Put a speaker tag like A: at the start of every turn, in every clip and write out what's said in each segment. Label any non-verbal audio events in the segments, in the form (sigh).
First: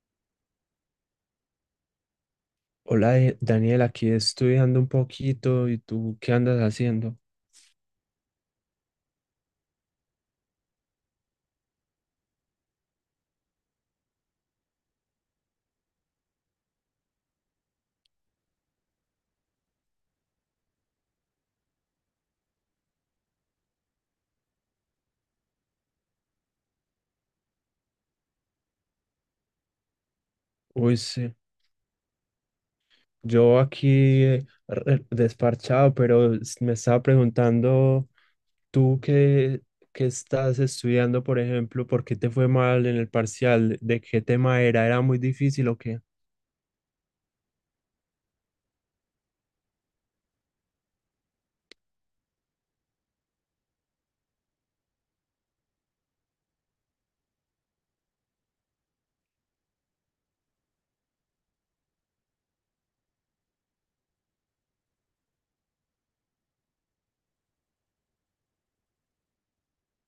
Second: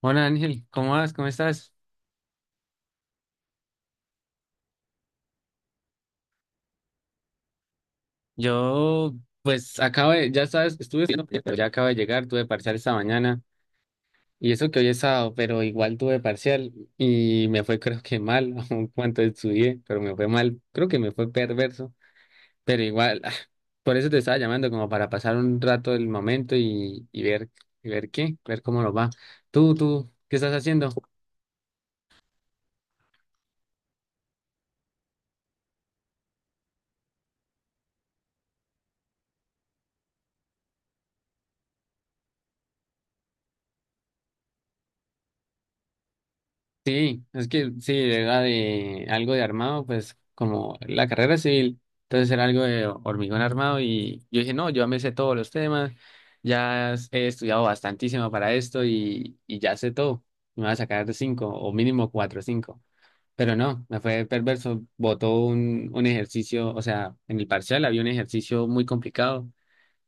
A: Hola Ángel, ¿cómo vas? ¿Cómo estás?
B: Hola Daniel, aquí estudiando un poquito y tú qué andas haciendo.
A: Yo, pues, acabo de, ya sabes, estuve estudiando, pero ya acabo de llegar, tuve parcial esta mañana, y eso que hoy es sábado, pero igual tuve parcial, y me fue creo que mal, (laughs) aun cuanto estudié, pero me fue mal, creo que me fue perverso, pero igual, (laughs) por eso te estaba llamando, como para pasar un rato del momento y ver, y ver qué, ver cómo nos va. Tú, ¿qué estás haciendo?
B: Uy, sí, yo aquí desparchado, pero me estaba preguntando tú qué, qué estás estudiando, por ejemplo, ¿por qué te fue mal en el parcial? ¿De qué tema era? ¿Era muy difícil o qué?
A: Sí, es que sí, era de algo de armado, pues como la carrera civil, entonces era algo de hormigón armado y yo dije, no, yo ya me sé todos los temas, he estudiado bastantísimo para esto y ya sé todo, me voy a sacar de cinco o mínimo cuatro o cinco, pero no, me fue perverso, botó un ejercicio, o sea, en el parcial había un ejercicio muy complicado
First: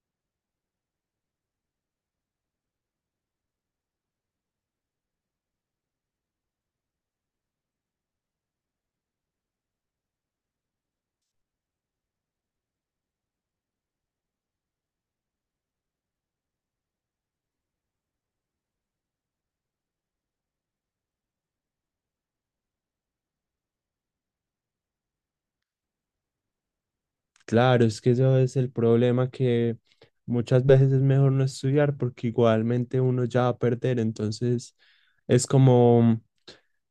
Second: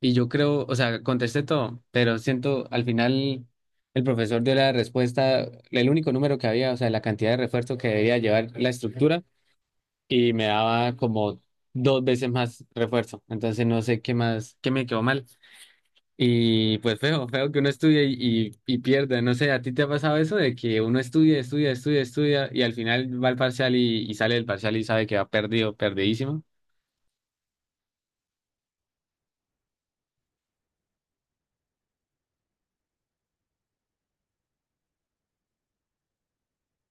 A: y yo creo, o sea, contesté todo, pero siento al final el profesor dio la respuesta, el único número que había, o sea, la cantidad de refuerzo que debía llevar la estructura y me daba como dos veces más refuerzo. Entonces no sé qué más, qué me quedó mal. Y pues feo, feo que uno estudie y pierda. No sé, ¿a ti te ha pasado eso de que uno estudia, estudia, estudia, estudia y al final va al parcial y sale del parcial y sabe que va perdido, perdidísimo?
B: Claro, es que eso es el problema, que muchas veces es mejor no estudiar porque igualmente uno ya va a perder. Entonces es como,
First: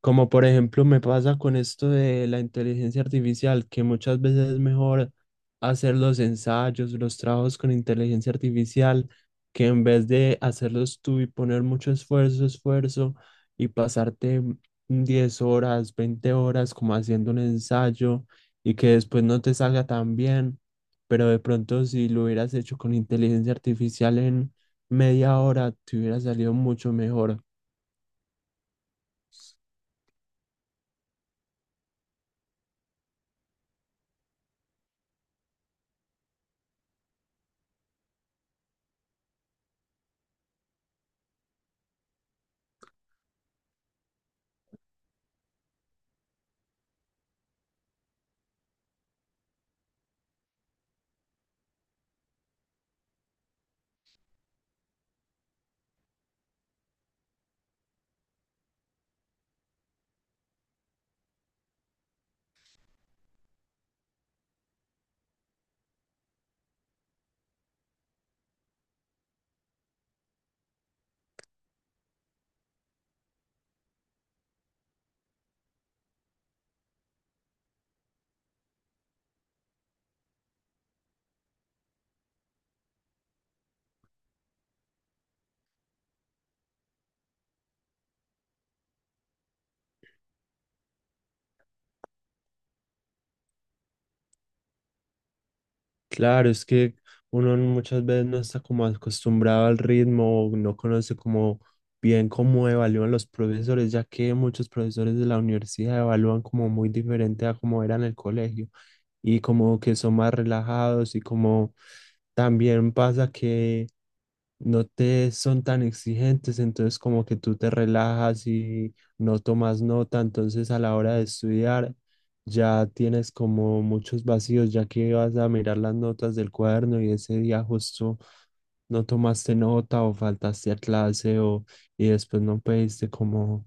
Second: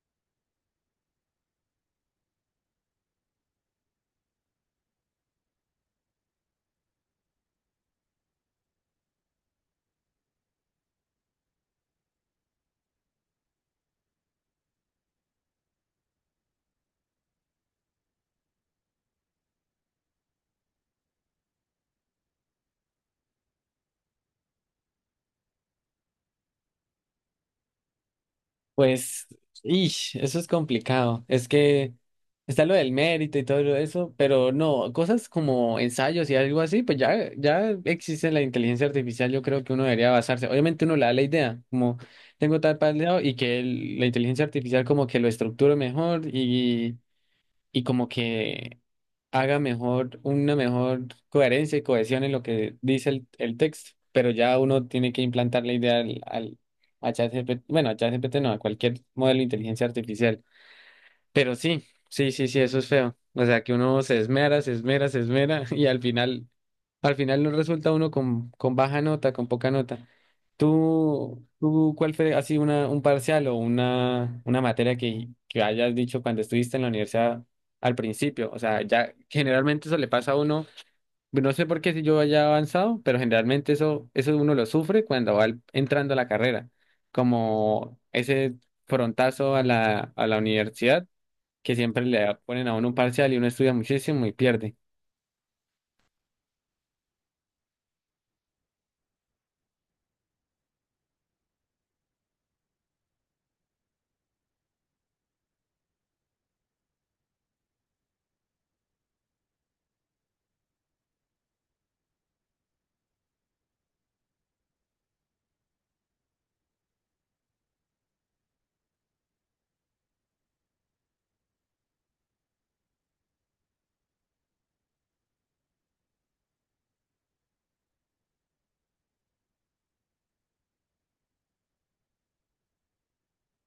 B: como por ejemplo me pasa con esto de la inteligencia artificial, que muchas veces es mejor hacer los ensayos, los trabajos con inteligencia artificial, que en vez de hacerlos tú y poner mucho esfuerzo y pasarte 10 horas, 20 horas como haciendo un ensayo y que después no te salga tan bien, pero de pronto si lo hubieras hecho con inteligencia artificial en media hora, te hubiera salido mucho mejor.
A: Pues, ish, eso es complicado. Es que está lo del mérito y todo eso, pero no, cosas como ensayos y algo así, pues ya, ya existe la inteligencia artificial, yo creo que uno debería basarse. Obviamente uno le da la idea, como tengo tal lado y que la inteligencia artificial como que lo estructure mejor y como que haga mejor, una mejor coherencia y cohesión en lo que dice el texto. Pero ya uno tiene que implantar la idea al, al a ChatGPT, bueno, a ChatGPT no, a cualquier modelo de inteligencia artificial. Pero sí, sí, eso es feo. O sea, que uno se esmera, se esmera, se esmera (laughs) al final no resulta uno con baja nota, con poca nota. ¿Tú cuál fue así una, un parcial o una materia que hayas dicho cuando estuviste en la universidad al principio? O sea, ya generalmente eso le pasa a uno, no sé por qué si yo haya avanzado, pero generalmente eso, eso uno lo sufre cuando entrando a la carrera, como ese frontazo a la universidad que siempre le ponen a uno un parcial y uno estudia muchísimo y pierde.
B: Claro, es que uno muchas veces no está como acostumbrado al ritmo, o no conoce como bien cómo evalúan los profesores, ya que muchos profesores de la universidad evalúan como muy diferente a como era en el colegio y como que son más relajados y como también pasa que no te son tan exigentes, entonces como que tú te relajas y no tomas nota. Entonces a la hora de estudiar ya tienes como muchos vacíos, ya que vas a mirar las notas del cuaderno y ese día justo no tomaste nota o faltaste a clase o y después no pediste como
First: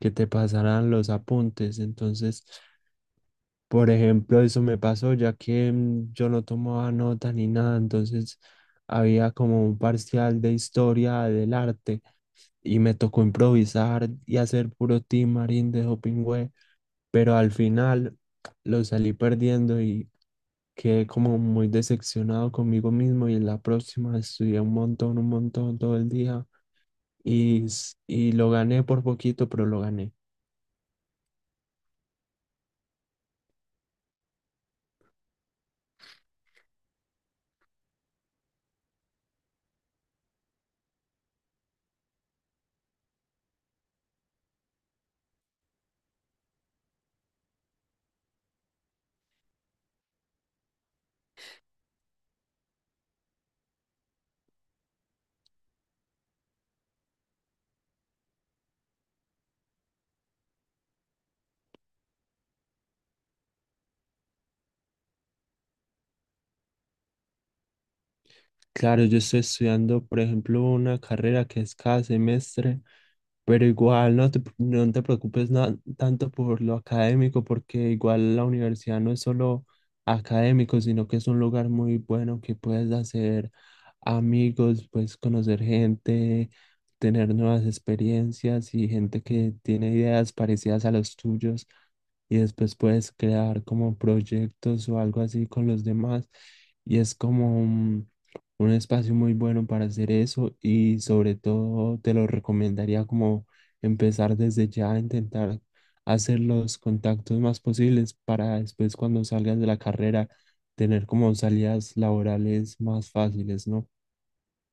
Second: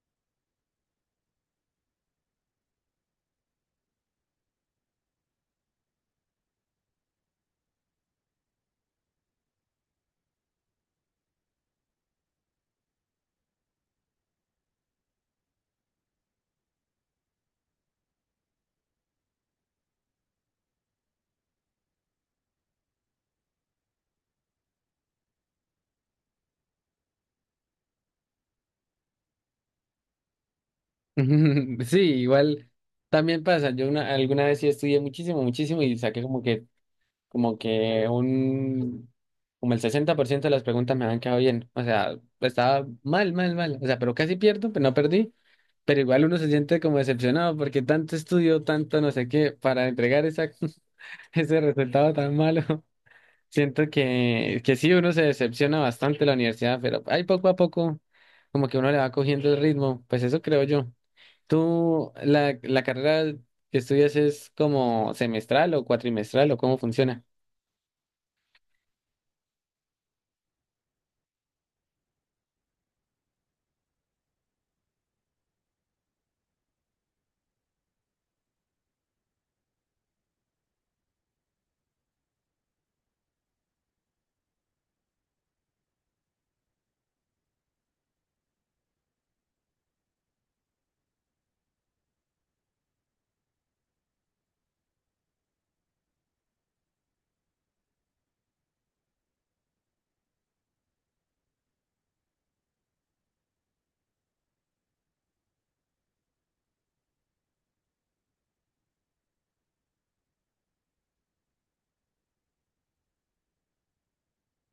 B: que te pasaran los apuntes. Entonces, por ejemplo, eso me pasó ya que yo no tomaba nota ni nada, entonces había como un parcial de historia del arte y me tocó improvisar y hacer puro team marín de Hopingüe, pero al final lo salí perdiendo y quedé como muy decepcionado conmigo mismo, y en la próxima estudié un montón todo el día y lo gané por poquito, pero lo gané.
A: (laughs) Sí, igual también pasa. Alguna vez sí estudié muchísimo, muchísimo y saqué como que un, como el 60% de las preguntas me habían quedado bien. O sea, estaba mal, mal, mal. O sea, pero casi pierdo, pero no perdí. Pero igual uno se siente como decepcionado porque tanto estudio, tanto no sé qué, para entregar esa, (laughs) ese resultado tan malo. (laughs) Siento que sí, uno se decepciona bastante en la universidad, pero ahí poco a poco, como que uno le va cogiendo el ritmo. Pues eso creo yo. ¿Tú, la carrera que estudias es como semestral o cuatrimestral o cómo funciona?
B: Claro, yo estoy estudiando, por ejemplo, una carrera que es cada semestre. Pero igual no te preocupes tanto por lo académico, porque igual la universidad no es solo académico, sino que es un lugar muy bueno que puedes hacer amigos, puedes conocer gente, tener nuevas experiencias y gente que tiene ideas parecidas a los tuyos y después puedes crear como proyectos o algo así con los demás. Y es como, un espacio muy bueno para hacer eso, y sobre todo te lo recomendaría como empezar desde ya a intentar hacer los contactos más posibles para después cuando salgas de la carrera tener como salidas laborales más fáciles, ¿no?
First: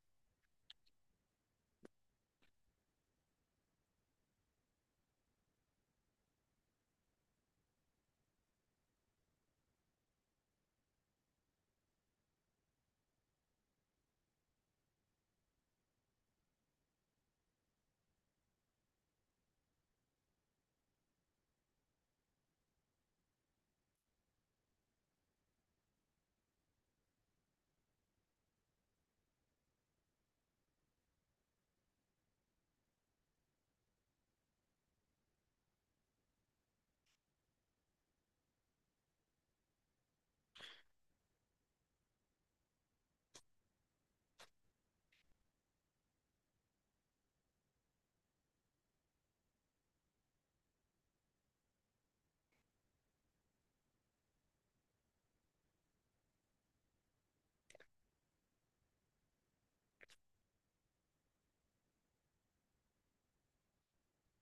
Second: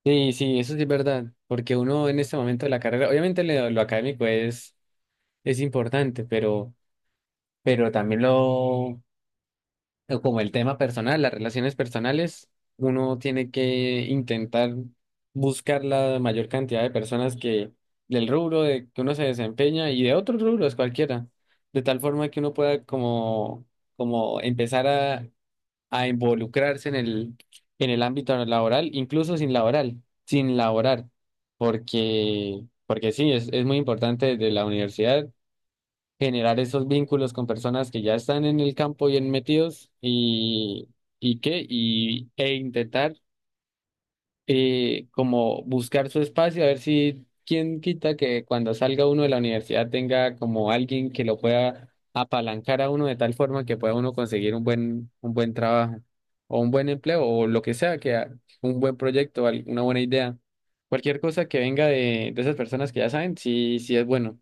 A: Sí, sí, eso sí es verdad, porque uno en este momento de la carrera, obviamente lo académico es importante, pero también lo como el tema personal, las relaciones personales, uno tiene que intentar buscar la mayor cantidad de personas que del rubro de que uno se desempeña y de otros rubros cualquiera, de tal forma que uno pueda como, como empezar a involucrarse en el ámbito laboral, incluso sin laboral, sin laborar, porque, porque sí, es muy importante desde la universidad generar esos vínculos con personas que ya están en el campo bien metidos y qué, y, e intentar como buscar su espacio, a ver si quién quita que cuando salga uno de la universidad tenga como alguien que lo pueda apalancar a uno de tal forma que pueda uno conseguir un buen trabajo o un buen empleo o lo que sea, un buen proyecto, una buena idea. Cualquier cosa que venga de esas personas que ya saben, sí, sí es bueno.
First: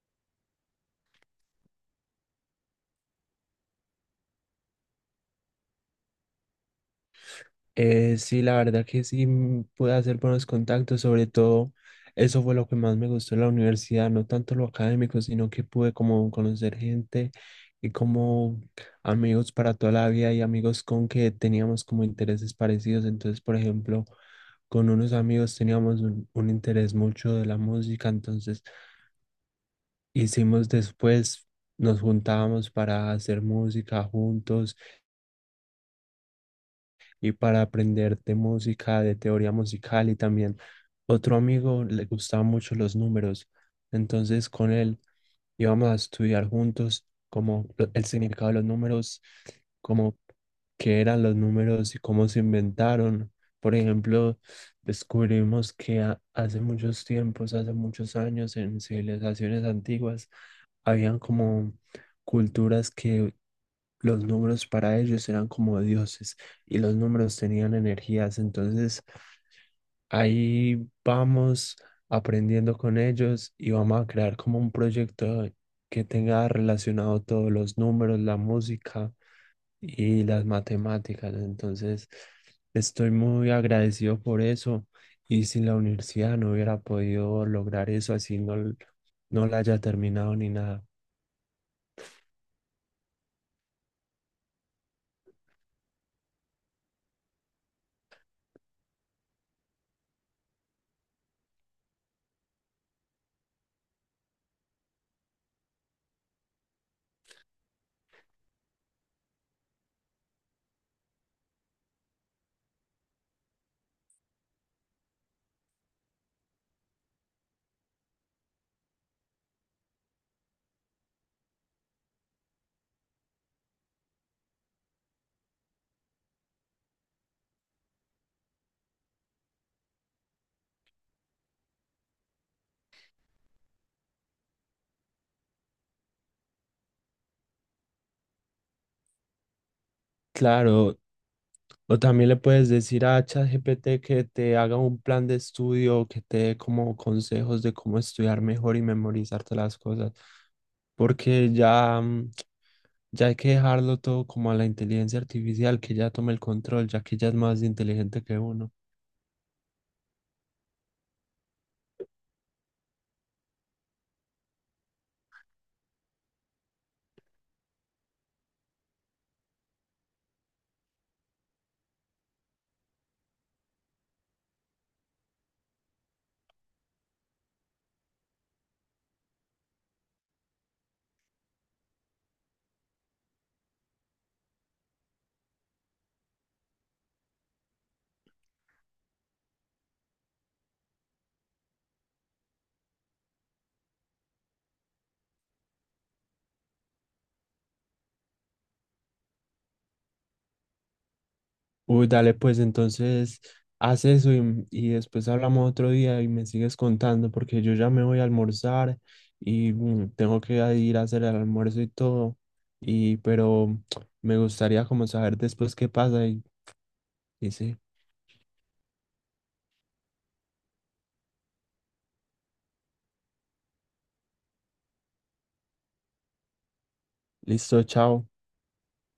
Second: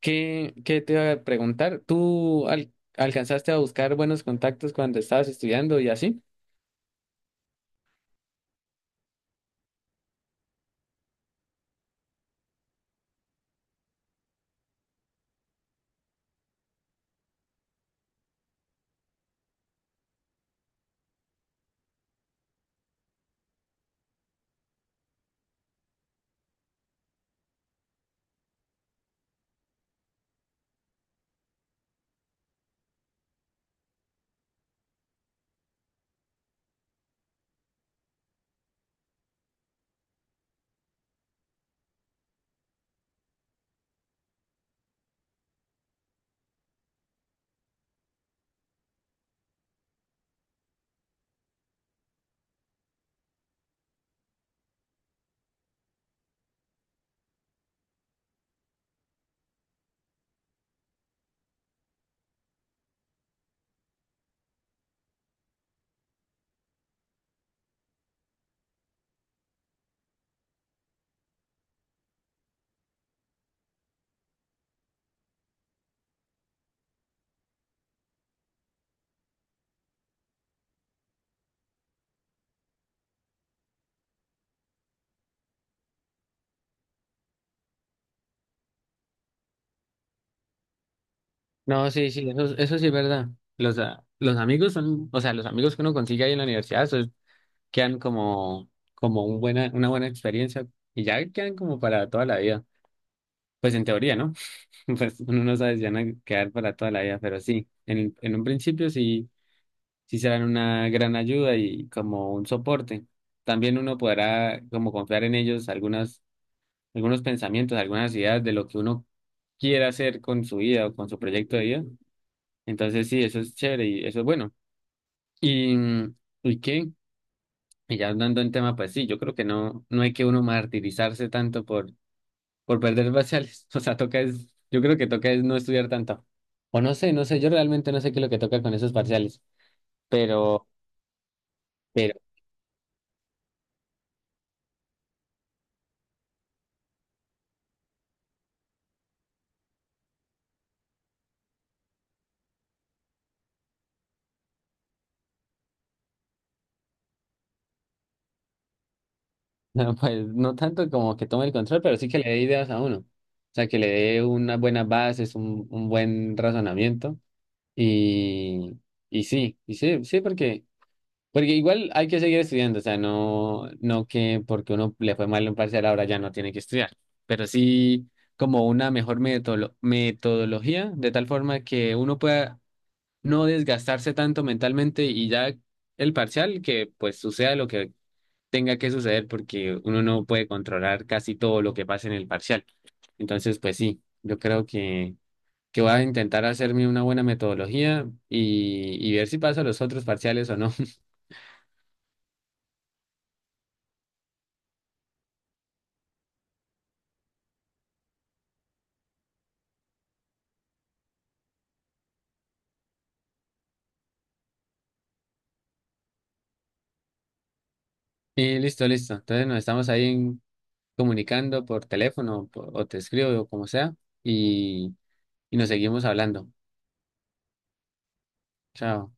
A: ¿Qué, qué te iba a preguntar? Alcanzaste a buscar buenos contactos cuando estabas estudiando y así?
B: Sí, la verdad que sí, pude hacer buenos contactos, sobre todo eso fue lo que más me gustó en la universidad, no tanto lo académico, sino que pude como conocer gente y como amigos para toda la vida y amigos con que teníamos como intereses parecidos. Entonces, por ejemplo, con unos amigos teníamos un interés mucho de la música, entonces hicimos después, nos juntábamos para hacer música juntos y para aprender de música, de teoría musical, y también otro amigo le gustaban mucho los números. Entonces con él íbamos a estudiar juntos como el significado de los números, como qué eran los números y cómo se inventaron. Por ejemplo, descubrimos que hace muchos tiempos, hace muchos años, en civilizaciones antiguas, habían como culturas que los números para ellos eran como dioses y los números tenían energías. Entonces ahí vamos aprendiendo con ellos y vamos a crear como un proyecto que tenga relacionado todos los números, la música y las matemáticas. Entonces estoy muy agradecido por eso, y sin la universidad no hubiera podido lograr eso así no, no la haya terminado ni nada.
A: No, sí, sí, eso sí es verdad. Los, los amigos son, o sea, los amigos que uno consigue ahí en la universidad quedan como, como un buena, una buena experiencia y ya quedan como para toda la vida. Pues en teoría, ¿no? (laughs) Pues uno no sabe si van a quedar para toda la vida, pero sí, en un principio sí, sí serán una gran ayuda y como un soporte. También uno podrá como confiar en ellos algunas, algunos pensamientos, algunas ideas de lo que uno quiera hacer con su vida o con su proyecto de vida. Entonces sí, eso es chévere y eso es bueno. Y, ¿y qué? Y ya hablando en tema, pues sí, yo creo que no, no hay que uno martirizarse tanto por perder parciales. (laughs) O sea, toca es, yo creo que toca es no estudiar tanto. O no sé, no sé, yo realmente no sé qué es lo que toca con esos parciales. Pero,
B: Claro. O
A: pero,
B: también le puedes decir a ChatGPT que te haga un plan de estudio, que te dé como consejos de cómo estudiar mejor y memorizarte las cosas, porque ya, ya hay que dejarlo todo como a la inteligencia artificial, que ya tome el control, ya que ella es más inteligente que uno.
A: (laughs) no, pues no tanto como que tome el control, pero sí que le dé ideas a uno. O sea, que le dé unas buenas bases, un buen razonamiento. Y, y sí, sí, porque porque igual hay que seguir estudiando, o sea, no, no que porque uno le fue mal en un parcial ahora ya no tiene que estudiar, pero sí como una mejor metodología, de tal forma que uno pueda no desgastarse tanto mentalmente y ya el parcial que pues suceda lo que tenga que suceder porque uno no puede controlar casi todo lo que pasa en el parcial. Entonces, pues sí, yo creo que voy a intentar hacerme una buena metodología y ver si paso los otros parciales o no.
B: Uy, dale, pues entonces haz eso y después hablamos otro día y me sigues contando, porque yo ya me voy a almorzar y tengo que ir a hacer el almuerzo y todo. Y pero (tsk) me gustaría como saber después qué pasa y sí
A: Y listo, listo. Entonces nos estamos ahí comunicando por teléfono o te escribo o como sea y, y nos seguimos hablando.
B: listo, chao.
A: Chao.